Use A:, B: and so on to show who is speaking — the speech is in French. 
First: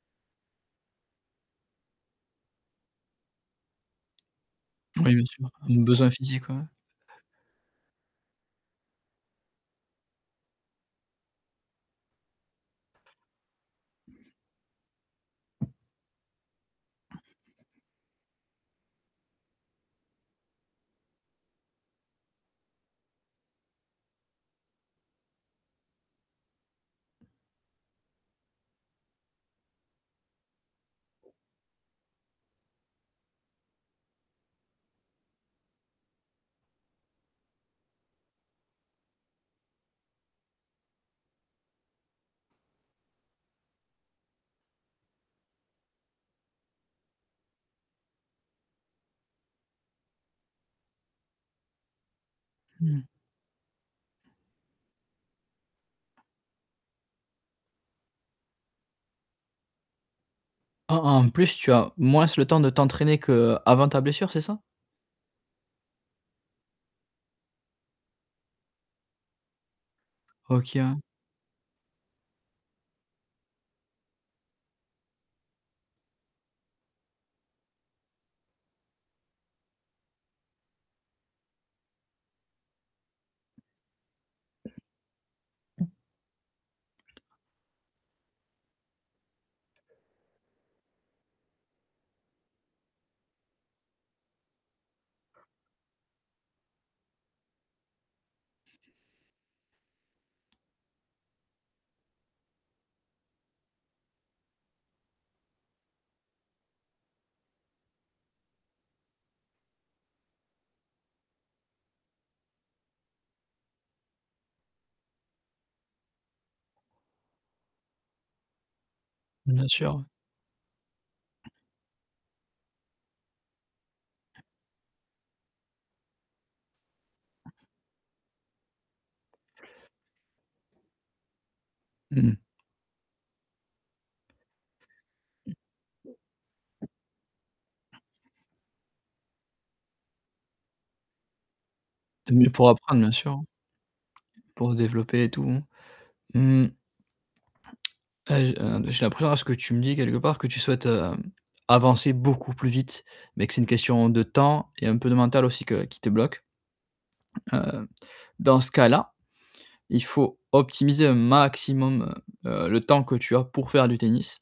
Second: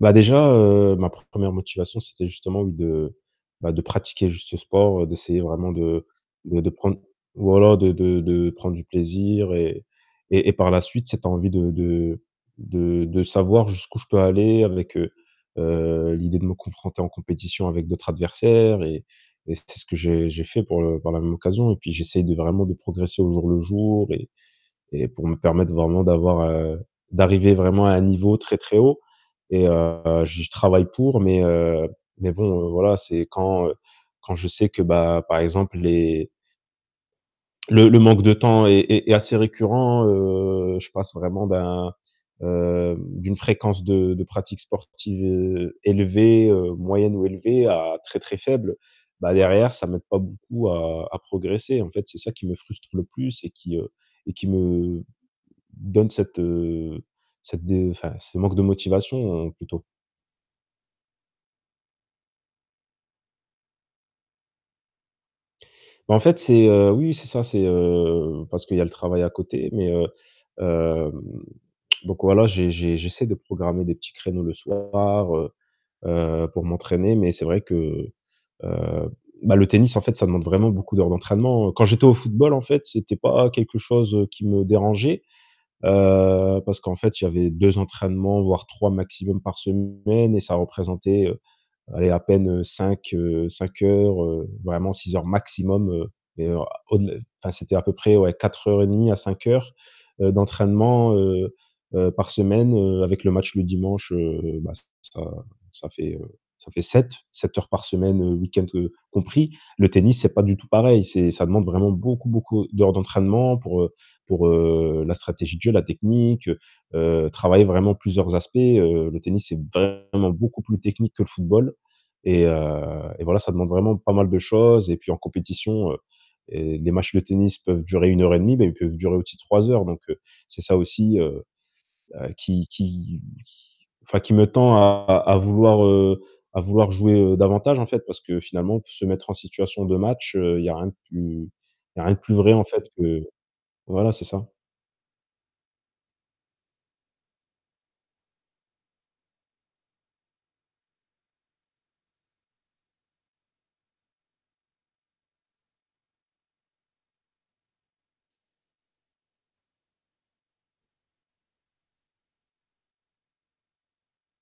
A: Bah, déjà, heu, ma pre 1re motivation, c'était justement de bah, de pratiquer juste ce sport,
B: Moui bien
A: d'essayer
B: sûr,
A: vraiment
B: un
A: de
B: besoin physique,
A: bah,
B: ouais.
A: de prendre voilà, de de de prendre du plaisir et et et par la suite, cette envie de de de de savoir jusqu'où je peux aller avec, heu, l'idée de me confronter en compétition avec d'autres adversaires et et c'était ce que j'ai j'ai fait pour le par la même occasion. Et puis, j'essaye de vraiment de progresser au jour le jour et et pour me permettre vraiment d'avoir, heu, d'arriver vraiment à un niveau très, très haut, et heu, j'y travaille pour, mais, heu mais bon, heu, voilà, c'est quand quand je sais que bah, par exemple les le le manque de temps est est assez récurrent, heu, je passe vraiment d'un heu, d'une fréquence de de pratique sportive heu, élevée, heu, moyenne ou élevée à très, très faible. Bah, derrière, ça m'aide pas beaucoup à à progresser, en fait, c'est ça qui me frustre
B: Mmh mh.
A: le plus et qui, heu et qui me donne cette, heu, cette de enfin, ce manque de motivation, plutôt.
B: Ah, en plus tu as moins le temps de t'entraîner qu'avant ta blessure, c'est ça?
A: Bah en fait, c'est, heu, oui, oui, c'est ça, c'est, heu, parce qu'il y le travail à côté, mais heu,
B: OK, ouais.
A: hem, donc voilà, j'ai j'ai j'essaie de programmer des petits créneaux le soir, heu, heu, pour m'entraîner. Mais c'est vrai que, heu bah, le tennis en fait, ça demande vraiment beaucoup d'heures d'entraînement. Quand j'étais au football en fait, c'était pas quelque chose, heu, qui me dérangeait,
B: Mmh.
A: heu, parce qu'en fait, il y avait 2 entraînements voire 3 maximum par semaine et ça représentait, heu, allez, à peine, heu, 5, heu, 5 heures, heu, vraiment 6 heures maximum, mais, heu, au-delà enfin, c'était à peu près, ouais, 4 heures et 1/2 à 5 heures, heu, d'entraînement, heu heu, par semaine, heu, avec le match le dimanche, heu bah, ça ça fait, heu, ça fait 7. 7 heures par semaine, heu, week-end, compris. Le tennis, c'est pas du tout pareil. C'est ça demande vraiment beaucoup, beaucoup d'heures d'entraînement pour, heu, pour, heu, la stratégie de jeu, la technique, heu, heu, travailler vraiment plusieurs aspects, heu, le tennis c'est
B: Bien sûr.
A: vraiment beaucoup plus technique que le football et heu et voilà, ça demande vraiment pas mal de choses et puis, en compétition, heu et des matchs de tennis peuvent durer 1 heure et 1/2 bah ils peuvent durer aussi 3 heures, donc heu, c'est ça aussi, heu
B: Mmh
A: heu,
B: mh.
A: qui qui qui enfin qui me tend à à vouloir, heu, à vouloir jouer, heu, davantage, en fait. Parce que, finalement, se mettre en situation de match, heu, il y a rien de plus il y a rien de
B: Tu
A: plus
B: es venu
A: vrai en
B: pour
A: fait,
B: apprendre, bien
A: que
B: sûr,
A: voilà, c'est ça.
B: pour développer et tout. Mmh mh. Heu j heu, j'ai l'impression à ce que tu me dis quelque part, que tu souhaites, heu, avancer beaucoup plus vite, mais que c'est une question de temps et un peu de mental aussi que qui te bloque. Heu, dans ce cas-là, il faut optimiser un maximum, heu, le temps que tu as pour faire du tennis.